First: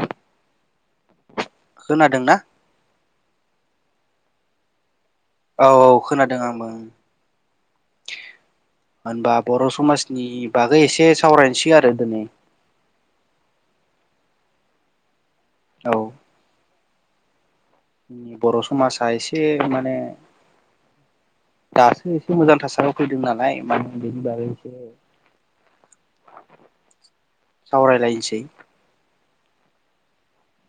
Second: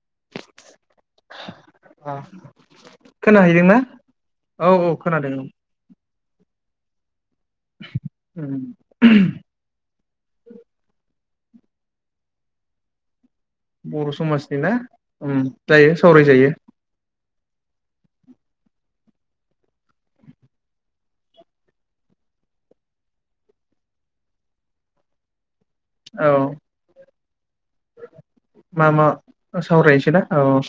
[inaudible] खोनादों ना खोनाहैदों ना औ औ औ औ खोनादों आंबो [inaudible] उम होनबा बर' समाजनि बागै एसे सावरायनोसै आरो दिनै बर' समाजनि ना उम औ जायो सावरायजायो बर' समाजा एसे माने दासो एसे मोजां थासारियाव फैदों नालाय [unintelligible] औ सावरायलायनोसै सावरायसैना औ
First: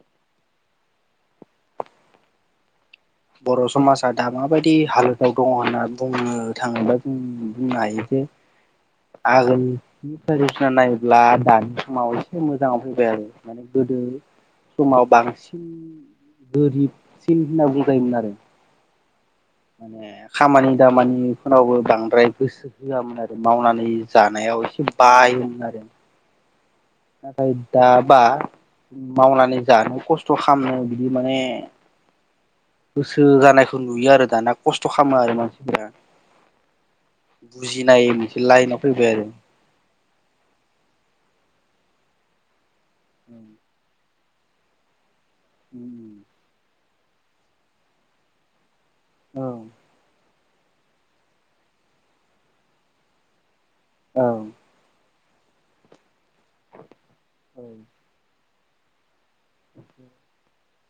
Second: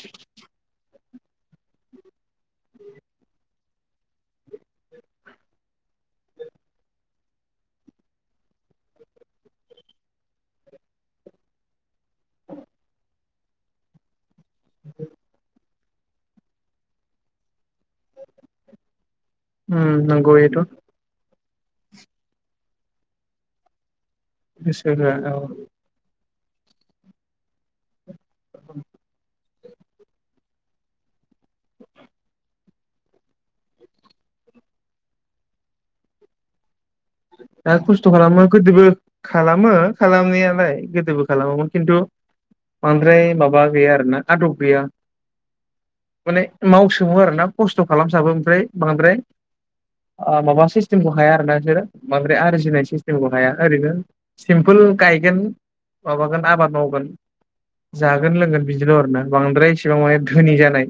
बर' समाजा दा माबायदि हालोदाव दङ होनना बुंनो थाङोबा जों बुंनो हायो जे आगोलनि [unintelligible] नायोब्ला दानि समाव एसे मोजाङाव फैबाय आरो माने गोदो समाव बां गोरिबसिन होनना बुं जायोमोन आरो उम माने नंगौ बेथ' खामानि दामानि फ्रावबो बांद्राय गोसो होआमोन आरो मावनानै जानायाव एसे गोसो होआ औ बायोमोन आरो नाथाय दा बा मावनानै जानो खस्थ' खालामनो बिदि माने गोसो जानायखौ नुयो आरो दाना खस्थ' खालामो आरो मानसिफोरा दा बुजिनाय खस्थ' मोनसे खालामो लाइनाव गोदोबो फैबाय आरो खालामो खालामनायालाय गोदोबो खालामामोन खिन्थु बांद्राय माबा गैया आरो ना आदब गैया माने मावस सङो आरो ना खस्थ' खालामसाबो ओमफ्राय बांद्राय औ ओ माबा सिस्टेम खौ हाया आरो ना बिसोरो बांद्राय आरजिनाय सिस्टेमखौ हाया ओरैनो सिम्पोल गायगोन माबागोन आबाद मावगोन जागोन लोंगोन बिदिल' आर ना बांद्राय इसेबां माने धोनि जानाय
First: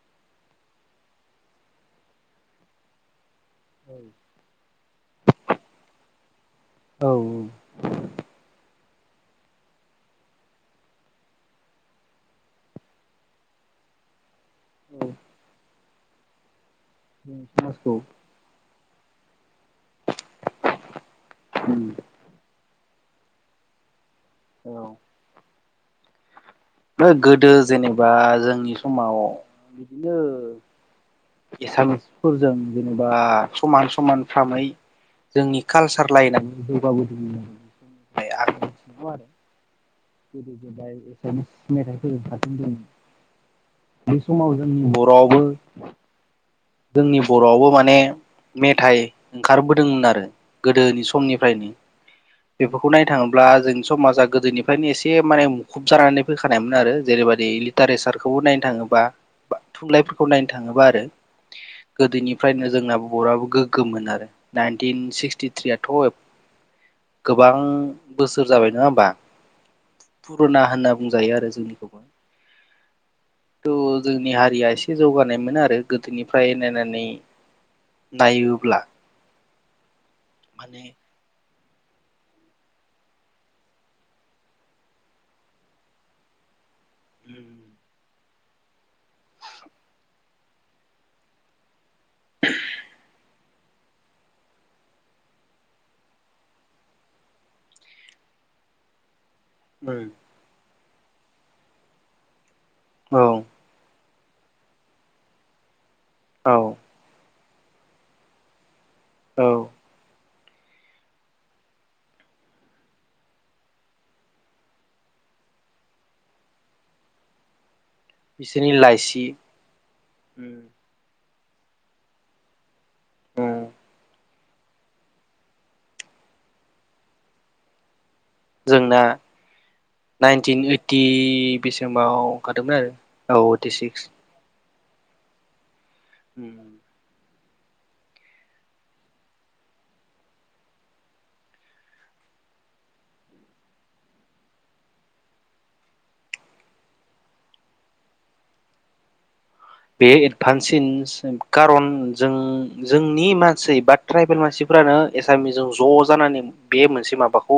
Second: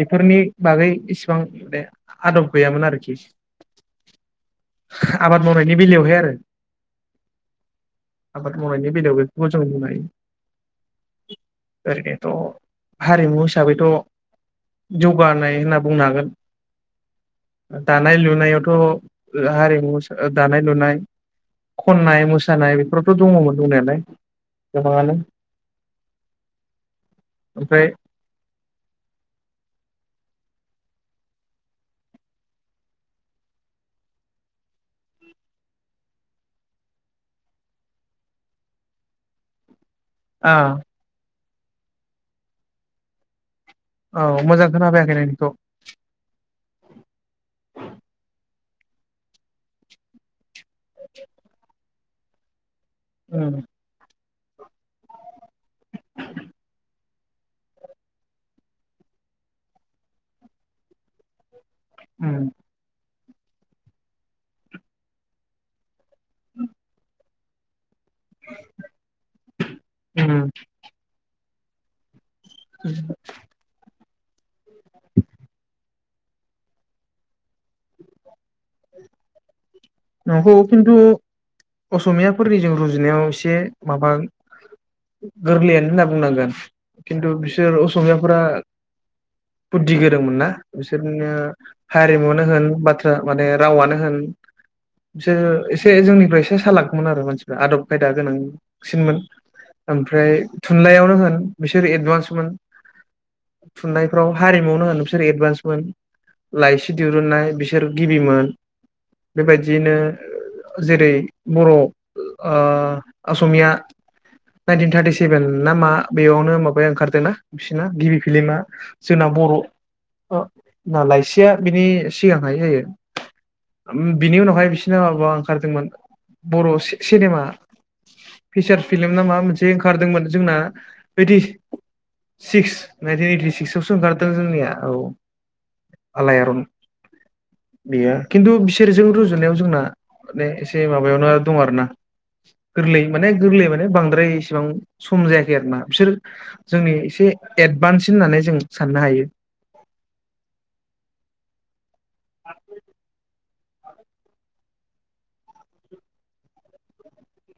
बेफोरनि बागै इसेबां माने आदब गैयामोन आरोखि औ आबाद मावनायनि बेलायावहाय आरो औ आबाद मावनायनि [unintelligible] बेफोरखौ जों बुंनो हायो ओरैनोथ' हारिमु हिसाबैथ' औ जौगानाय होनना बुंनो हागोन समाजखौ दानाय लुनायावथ' [unintelligible] मोसानाय दानाय लुनाय खनाय मोसानाय बेफोर दङमोन दंनायालाय औ गोजांयालै गोदो जेनेबा जोंनि समाव बिदिनो [inaudible] एसामिसफोरजों जेनेबा ओ समान समान फामै जोंनि कालसार लाइनाव जौगाबोदों होननानै [unintelligible] गोदो‌ आ गोदाय एसां मेथाइ फोजोबखागोन दे बे औ समाव मोजां जों खोनाफैयाखै बर'आवबो नोंनिखौ जोंनि बर'आवबो माने मेथाइ ओंखारबोदोंमोन आरो गोदोनि समनिफ्रायनो बेफोरखौ नायनो थाङोब्ला उम जोंनि समाजा गोदोनि ओखायनो एसे माने मुखुब जानानै फैखानायमोन आरो जेरैबायाददि लिटारेसारखौबो नायनो थाङोबा बा थुनलाइफोरखौ नायनो थाङोबा आरो उम गोदोनिफ्रायनो जोंना बुं बराबो गोग्गोमोन आरो नाइनटिन सिक्सटिथ्रियाथ' गोबां बोसोर जाबाय नङा होमबा उम पुरुना होनना बुंजायो आरो जोंनिखौ [inaudible] जोंनि हारिया एसे जौगानाय मोनो आरो गोदोनिफ्राय नायनानै नायो ब्ला नंगौ खिनथु असमियाफोरनिजों रुजुनायाव एसे माबा गोरलैयानो होनना बुंनांगोन खिनथु बिसोर असमिया फोरा बुद्दि गोरोंमोन ना बिसोरनो हारिमुवानो होन बाथ्रा माने रावानो होन बिसोरो एसे जोंनिफ्राय एसे सालाकमोन आरो मानसिफ्रा आदब खायदा गोनांसिनमोन ओमफ्राय थुनलाइयावनो होन बिसोर एदभान्समोन औ फ्राव हारिमुनो होन बिसोर एदभान्समोन औ लाइसि दिरुननाय बिसोर गिबिमोन औ नों जेरै बर' ओ असमिया नाइनटिन थार्टि सेभेन ना मा बेयावनो माबाया ओंखारदोंना गिबि फिलमा बिसोरनि लाइसि जोंना बर' लाइसि [unintelligible] बिनि सिगांहाय जायो बिनि उनाव ओमफाय बिसोरना माबा ओंखारदोंमोन बर' सि-सिनेमा फिसार जोंना फिल्म नामा मोनसे ओंखारदोंमोन जोंना ओइटि बेसिमाव सिक्स ओंखारदोंमोन आरो नाइनटिन औ ओइटि सिक्सवसो सिक्स ओंखारदों जोंनिया औ आलायारन गैया खिन्थु बिसोरजों रुजु जुनायाव जोंना माने एसे माबायावनो दं आरो ना गोरलै माने गोरलै माने बांद्राय इसेबां सम जायाखै आरो ना बिसोर जोंनि एसे एदभान्स होननानै जों साननो हायो बे एडभान्सिनस कारन जों जोंनि मान सै बा ट्राइबेल मानसिफ्रानो एसामिसजों ज' जानानै बे मोनसे माबाखौ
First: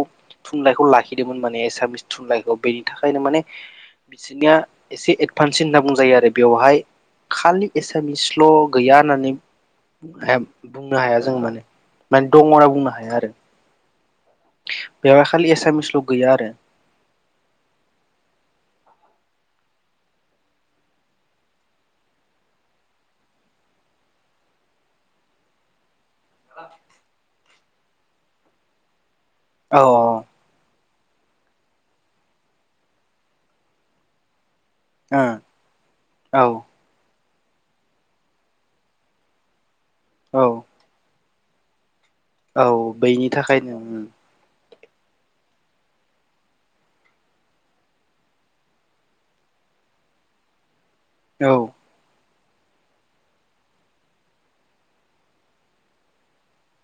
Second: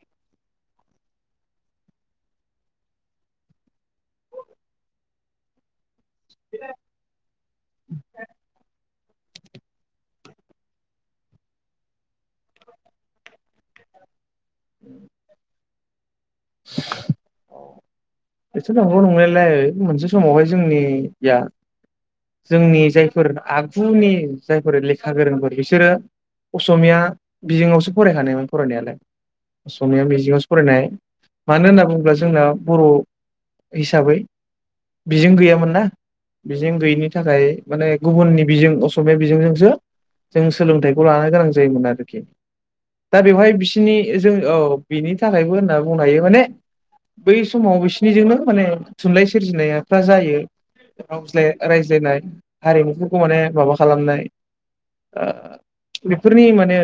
थुनलाइखौ लाखिदोंमोन माने एसामिस थुनलाइखौ बेनि थाखायनो माने बिसोरनिया एसे एडभान्स होनना बुंजायो आरो आरो बेवहाय खालि एसामिस स्लग गैया होननानै बुंनो हाया जों माने माने दङ होनना बुंनो हाया आरो बेयाव खालि एसामिस गैया आरो बेथ' नंगौ नंनायलाय मोनसे समावहाय जोंनिया जोंनि जायफोर आगुनि जायफोर लेखा गोरोंफोर बिसोरो असमिया बिजोङावसो फरायखानायोन फरायनायालाय औ असमिया बिजोंआवसो फरायनाय मानो होनना बुङोब्ला जोंना बर' हिसाबै बिजों गैयामोन ना औ बिजों गैयिनि थाखाय माने गुबुननि बिजों असमिया बिजोंजोंसो जों औ औ सोलोंथाइखौ लानो गोनां जा जायोमोन आरो औ दा बैनि बेवहाय थाखायनो बिसिनि जों औ बिनि थाखायबो सागुं माने बै समाव बिसिनिजोंनो माने थुनलाइ सोरजिनायफ्रा जायो [unintelligible] औ रायज्लायनाय हारिमुफोरखौ माने माबा खालामनाय ओ बेफोरनि माने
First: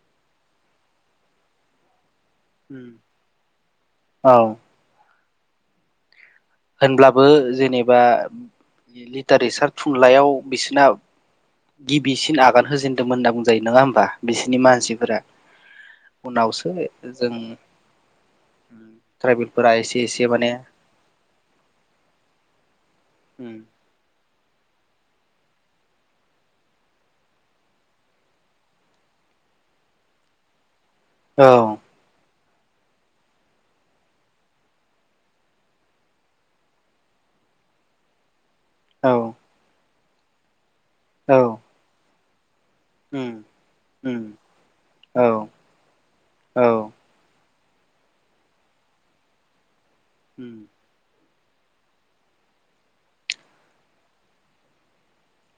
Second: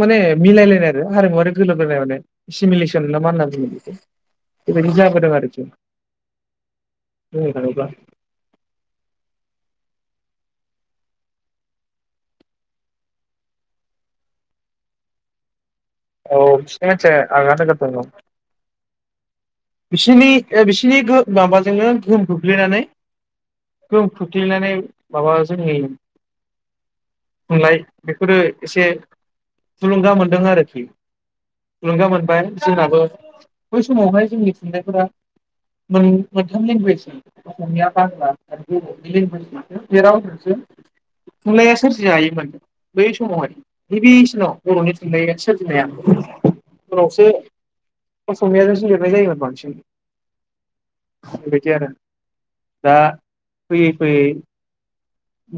माने मिलायलायनाय आरो हारिमुवारि गोरोबलायनाय माने फेमिलिसन ना मा बुङो बे औ बेबायदि जाबोदों आरो बेफो होनब्लाबो जेनेबा लिटारेसार थुनलाइयाव बिसोरना गिबिसिन आगान होजेनदोंमोन होनना बुंजायो नङा होमबा बिसोरनि मानसिफोरा औ उनावसो बिसोरनि मानसिया जों आंगा देनजार दंङ ट्राइबेलफोरा एसे एसे बिसिनि माने ओ बिसिनि गो माबा जोङो गोहोम खोख्लैनानै गोहोम खोख खोख्लैनानै माबा जोंनि थुनलाइ बेफोरो एसे थुलुंगा मोनदों आरोखि औ थुलुंगा मोनबाय जोंनाबो बै समावहाय जोंनि थुननायफोरा मोन मोनथाम लेंगुवेज असमिया बांला आरो बर' बे औ लेंगुवेज जोंसो बे रावसो औ थुनलाइया सोरजि जायो मोन बै उम समावहाय उम गिबिसिनाव बर'नि औ थुनलाइया सोरजिनाया औ उनावसो अस'मिया जों सो लिरनाय जायोमोन थिं उम बेबायदि आरो दा फैयै फैयै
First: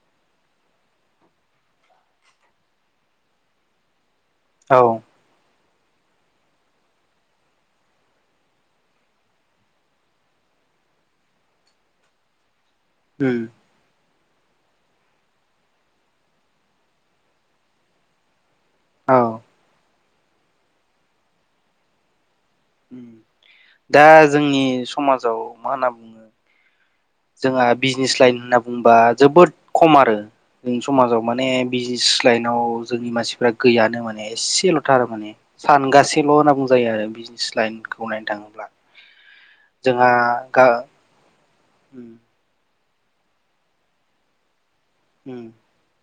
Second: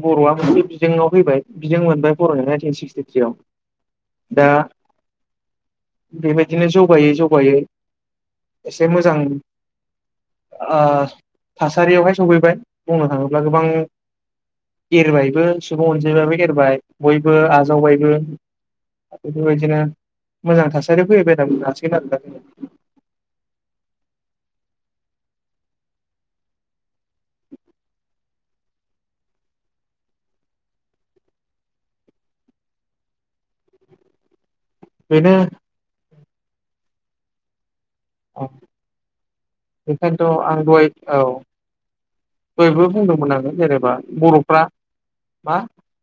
बर'आ मोनसे बिजोंङाव फैबाय बिजों मोनबाय फरायनाय नाइनटिन सिक्सटिथ्रियाव दा औ बेबायदिनो जौगायै जगायै एसे मोजां ओ थासारियावहाय सफैबाय बुंनो थाङोब्ला उम गोबां एरबायबो सुबुं अनजायबाबो एरबाय बयबो आजावबायबो औ बेफोरबायदिनो मोजां थासारि फैयबाय होनना बुंनो हासिगोन आरो दा उम दा जोंनि समाजाव मा होनना बुङो जोंहा बिजनेस लाइन होनना बुंबा जोबोद खम आरो जों समाजाव माने बिजनेस लाइनाव जोंनि मानसिफ्रा गैयानो माने एसे से ल'थार बेनो माने सानगासे एसेल' होनना बुजायो आरो बिजनेस लाइनखौ खौ नायनो थाङोब्ला जोंहा बेखायनोथ' आं गा दहाय औ उम दयबो बुंदोंमोन आङो जेनेबा बर'फ्रा उम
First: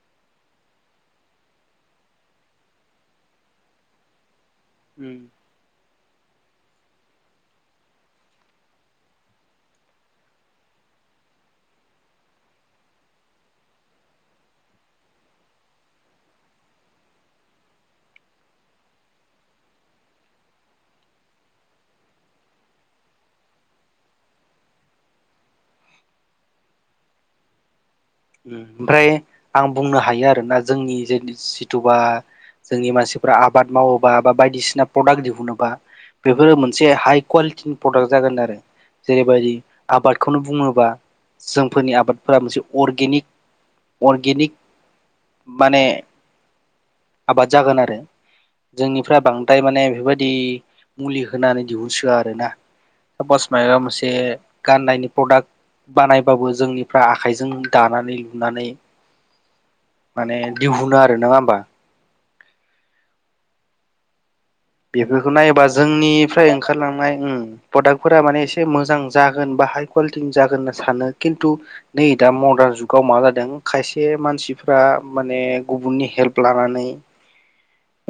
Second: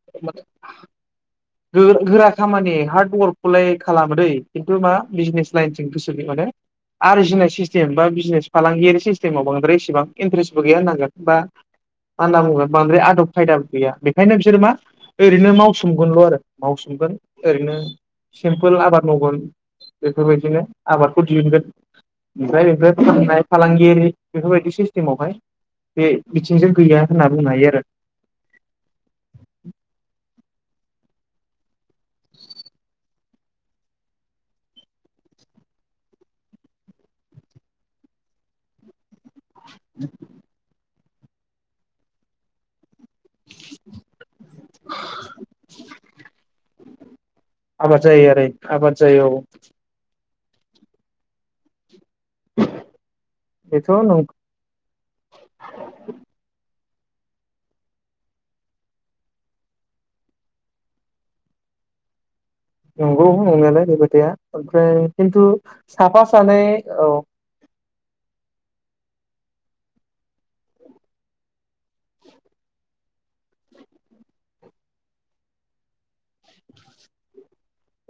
[unintelligible] गोरा गोरा खामानि हार्ड वर्कखौलाय खालामो दै खिन्थु मा उम बिजनेस लाइन बिसोरनि माने आरजिनाय सिस्टेम बा बिजनेस फालांगियारि सिस्टेमाव बांद्राय इसेबां इन्ट्रेस्टबो गैया होननांगोन बा मा होनना बुंनांगोन बांद्राय आदब खायदाबो गैया बेखायनो बिसोरो मा ओरैनो मावसोमगोनल' आरो मावसोमगोन ओरैनो सिम्पोल आबाद मावगोन बेफोरबायदिनो आबादखौ दिहुनगोन ओमफ्राय बेनिफ्राय फाननाय फालांगियारि बेफोरबायदि सिस्टेमावहाय बे बिथिंजों गैया होनना बुंनो हायो आरो ओमफ्राय आं बुंनो हायो आरोना जोंनि जे जि तुबा जोंनि मानसि फोरा आबाद मावोबा बा बायदिसिना प्रडाक्ट दिहुनोबा बेफोरो मोनसे हाइ कुवालिटिनि प्रडाक्ट जागोन आरो जेरैबायदि आबादखौनो बुङोबा जोंफोरनि आबादफोरा मोनसे अर्गेनिक अर्गेनिक माने आबाद जागोन आरो आबाद जायो आबाद जोंनिफ्राय जायो औ बांद्राय माने बेफोरबायदि मुलि होनानै दिहुनसोआ आरो आरोना सापस माबा बेथ' मोनसे गाननायनि प्रडाक्ट बानायबाबो जोंनि फ्रा आखाइजों दानानै लुनानै माने दिहुनो आरो नङा होमबा नंगौ नंनायालाय बे बायदिया बेफोरखौ नायोबा जोंनिफ्राय औ ओंखारलांनाय उम प्रडाक फोरा माने एसे मोजां जागोन बा हाइ कुवालिटिनि जागोन होनना सानो खिन्थु नै दा मडार्न जुगाव मा जादों खायसे मानसिफ्रा माने गुबुननि हेल्प लानानै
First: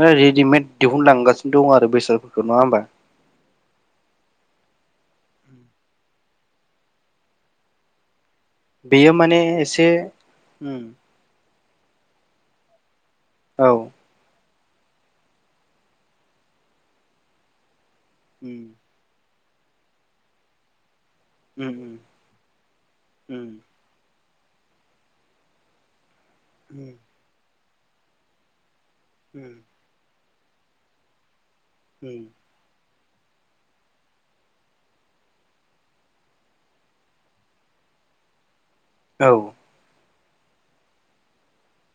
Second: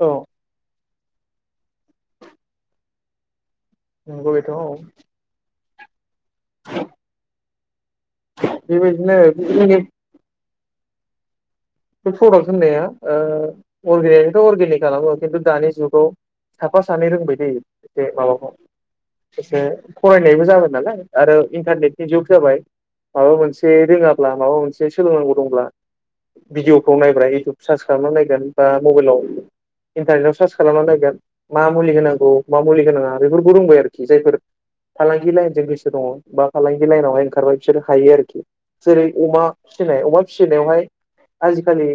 औ रेडिमेड दिहुन लांगासि दं आरो बेसादफोरखौ नङा होमबा? नंगौ बेथ' औ [unintelligible] बेयो बेबायदिनो माने बे जोंनि एसे उम बे प्रदाक होननाया औ ओ अर्गेनिकथ' अर्गेनिक खालामो खिन्थु दानि जुगाव साफा सानै रोंबाय दै ए माबाखौ उम एसे फरायनायबो जाबाय नालाय आरो उम इन्टारनेटनि जुग जाबाय माबा उम मोनसे रोङा अब्ला माबा मोनसे सोलोंनांगौ दंब्ला उम भिदिअखौ नायब्रा इउटिउब सार्च खालामना नायगोन बा मबाइलाव उम इनटारनेटाव सो सार्स खालामना नायगोन मा मुलि उम होनांगौ मा मुलि होनाङा बेफोरखौ रोंबाय आरोखि जायफोर फालांगि लाइनजों गोसो दङ बा फालांगि लाइनावहाय ओंखारबाय बिसोरो हायो आरोखि जेरै औ अमा उम फिसिनाय अमा फिसिनायावहाय आजिखालि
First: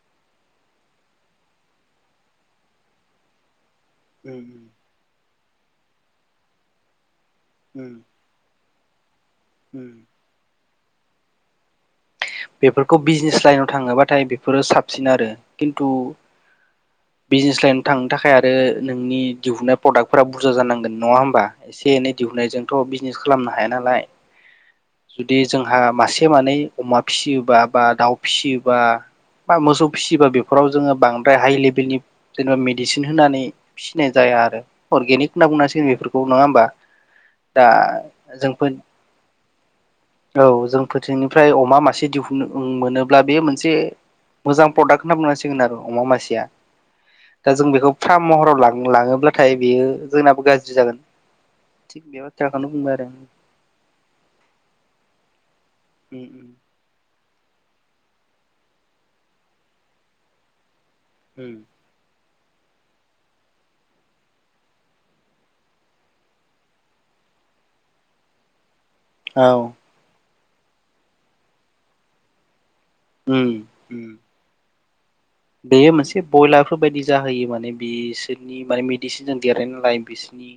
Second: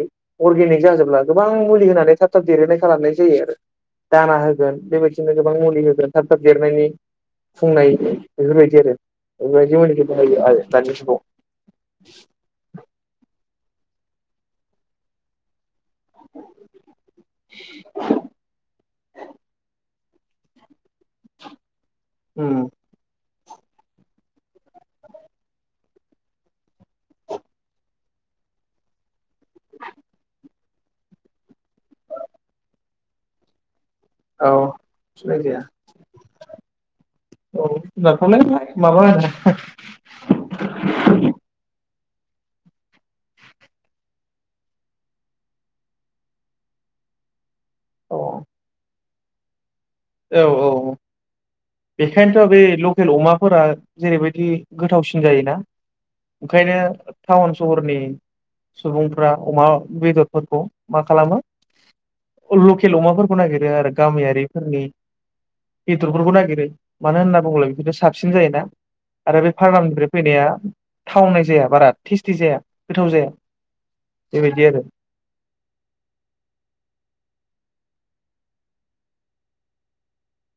अर्गेनिक जाजोब्ला गोबां मुलि होनानै थाब थाब देरहोनाय खालामनाय जायो आरो दाना होगोन बेबायदि नो गोबां मुलि होगोन थाब थाब देरनायनि उम फुंनायनि बेफोरबायदि बिदि आरो औवाजों [unintelligible] आरो दानि जुगाव बेफोरखौ बिजनेस लाइनाव थाङोबाथाय बेफोरो साबसिन आरो खिन्थु बिजनेस लाइन थांनो थाखाय आरो नोंनि दिहुननाय प्रडाक्टफोरा बुरजा जानांगोन नङा होमबा एसे एनै उम दिहुननायजोंथ' बिजनेस खालामनो हाया नालाय जुदि जोंहा मासे मानै अमा फिसियोबा बा दाउ फिसियोबा बा मोसौ फिसियोबा बेफोराव जोङो बांद्राय हाइ लेभेल खालामनो हाया नालाय बिलनि जेनेबा मेडिसिन होनानै फिसिनाय जाया औ आरो अरगेनिक सिनाय होनना जाया बुंनांसिगोन बेफोरखौ नङा होमबा? औ दा जों जुनारफ्रालाय माबा औ जोंफोथिनिफ्राय अमा मासे दि मोनोब्ला बे मोनसे मोजां प्रडाक्ट होनना बुंनांसिगोन आरो अमा मासेया दा जों बेखौ औ फार्म महराव लां लाङोब्ला नाथाय बियो औ औ बेखायनोथ' बे बाथ्राखौनो बुंबाय आरो लकेल अमाफोरा जेरैबायदि गोथावसिन जायोना ओंखायनो टाउन सहरनि सुबुंफ्रा अमा बेदरफोरखौ मा खालामो आं लकेल अमाफोरखौ नागिरो आरो गामियारिफोरनि बेदरफोरखौ नागिरो मानो होनना बुङोब्ला बेफोरो साबसिन जायोना आरो बे औ फार्मनिफ्राय फैनाया थावनाय जाया बारा टेस्टि जाया गोथाव जाया उम उम बेबायदि आरो बेयो मोनसे ब्रयलारफोर बायदि जाहोयो माने बिसोरनि माने मेडिसिनजों देरनाय नालाय बिसोरनि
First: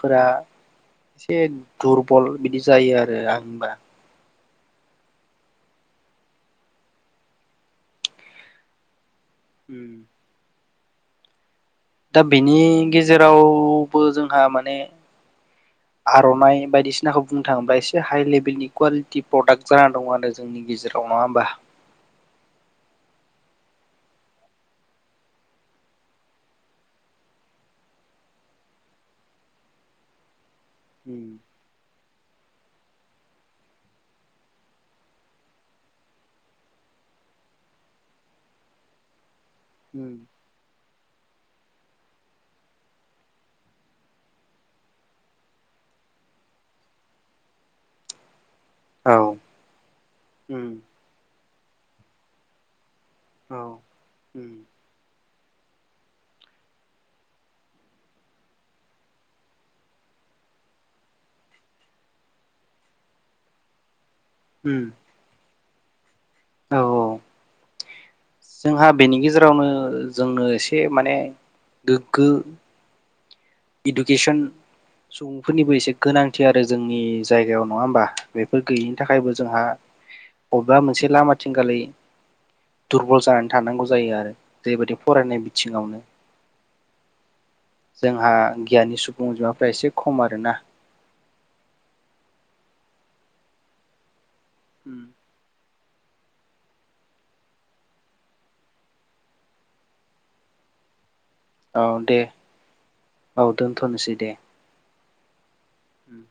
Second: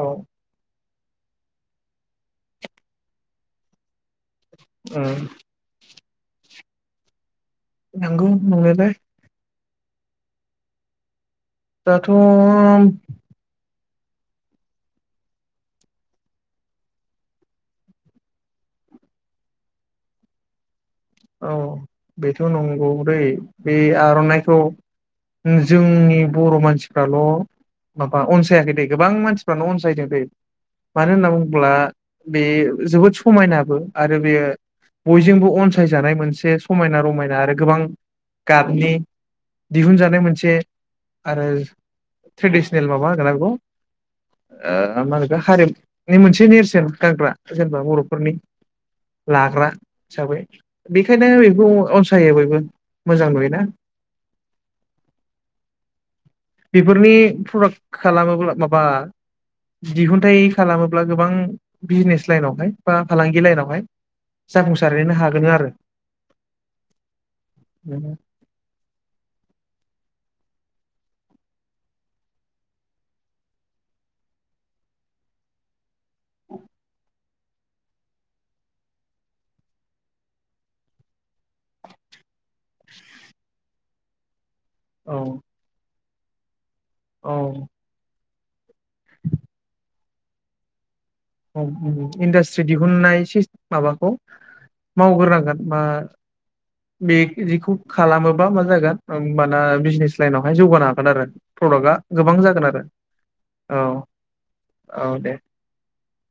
औ एसे दुरबल बिदि जायो आरो आंनिबा उम नंगौ नंनायालाय उम दाथ' दा बेनि गेजेराव बो जोंहा माने आर'नाइ बायदिसिनाखौ बुंनो थाङोब्ला एसे हाइ लेभेलनि कुवालिटि प्रडाक्ट जानानै दङ आरो जोंनि गेजेराव नङा होमबा औ बेथ' नंगौ दैै बे आर'नाइखौ जोंनि बर' मानसिफ्राल' माबा अनसायाखै दे गोबां मानसिफ्राल' अनसायदों दै मानो होनना बुङोब्ला बे जोबोद समायनाबो आरो बेयो बयजोंबो अनसा फसायजानाय मोनसे समायना रमायना आरो गोबां गाबनि दिहुनजानाय मोनसे आरो ट्रेडिसनेल माबा होनोगोन ना बेगोन मा होनोगो हारिमुनि मोनसे नेरसोन गानग्रा जेनेबा बर'फोरनि औ लाग्रा हिसाबै ने बेखौ अनसायो बयबो मोजां नुयोना औ बेफोरनि प्रडाक्ट खालामोब्ला माबा दिहुनथाइ खालामोब्ला गोबां बिजनेस लाइनावहाय बा फालांगि लाइनावहाय जाफुंसारहैनो हागोन आरो औ औ [unintelligible] जोंहा बेनि गेजेरावनो जोंनो एसे माने गोग्गो इडुकेसन सुबुंफोरनिबो एसे गोनांथि आरो जोंनि जायगायाव नङा होमबा बेफोर गैयिनि थाखायबो जोंहा बबेबा मोनसे लामाथिंगल' दुरबल जानानै थानांगौ जायो आरो जेरैबायदि औ फरायनाय बिथिङावनो औ जोंहा गियानि सुबुं अनजिमाफ्रा एसे खम आरोना इन्डास्ट्रि दिहुननाय सि माबाखौ मावग्रोनांगोन मा बे जिखौ खालामोबा मा जागोन होनबाना बिजनेस लाइनावहाय जौगानो हागोन आरो औ प्रडाक्टआ दे गोबां जागोन आरो औ दोनथ'नोसै दे। औ दे उम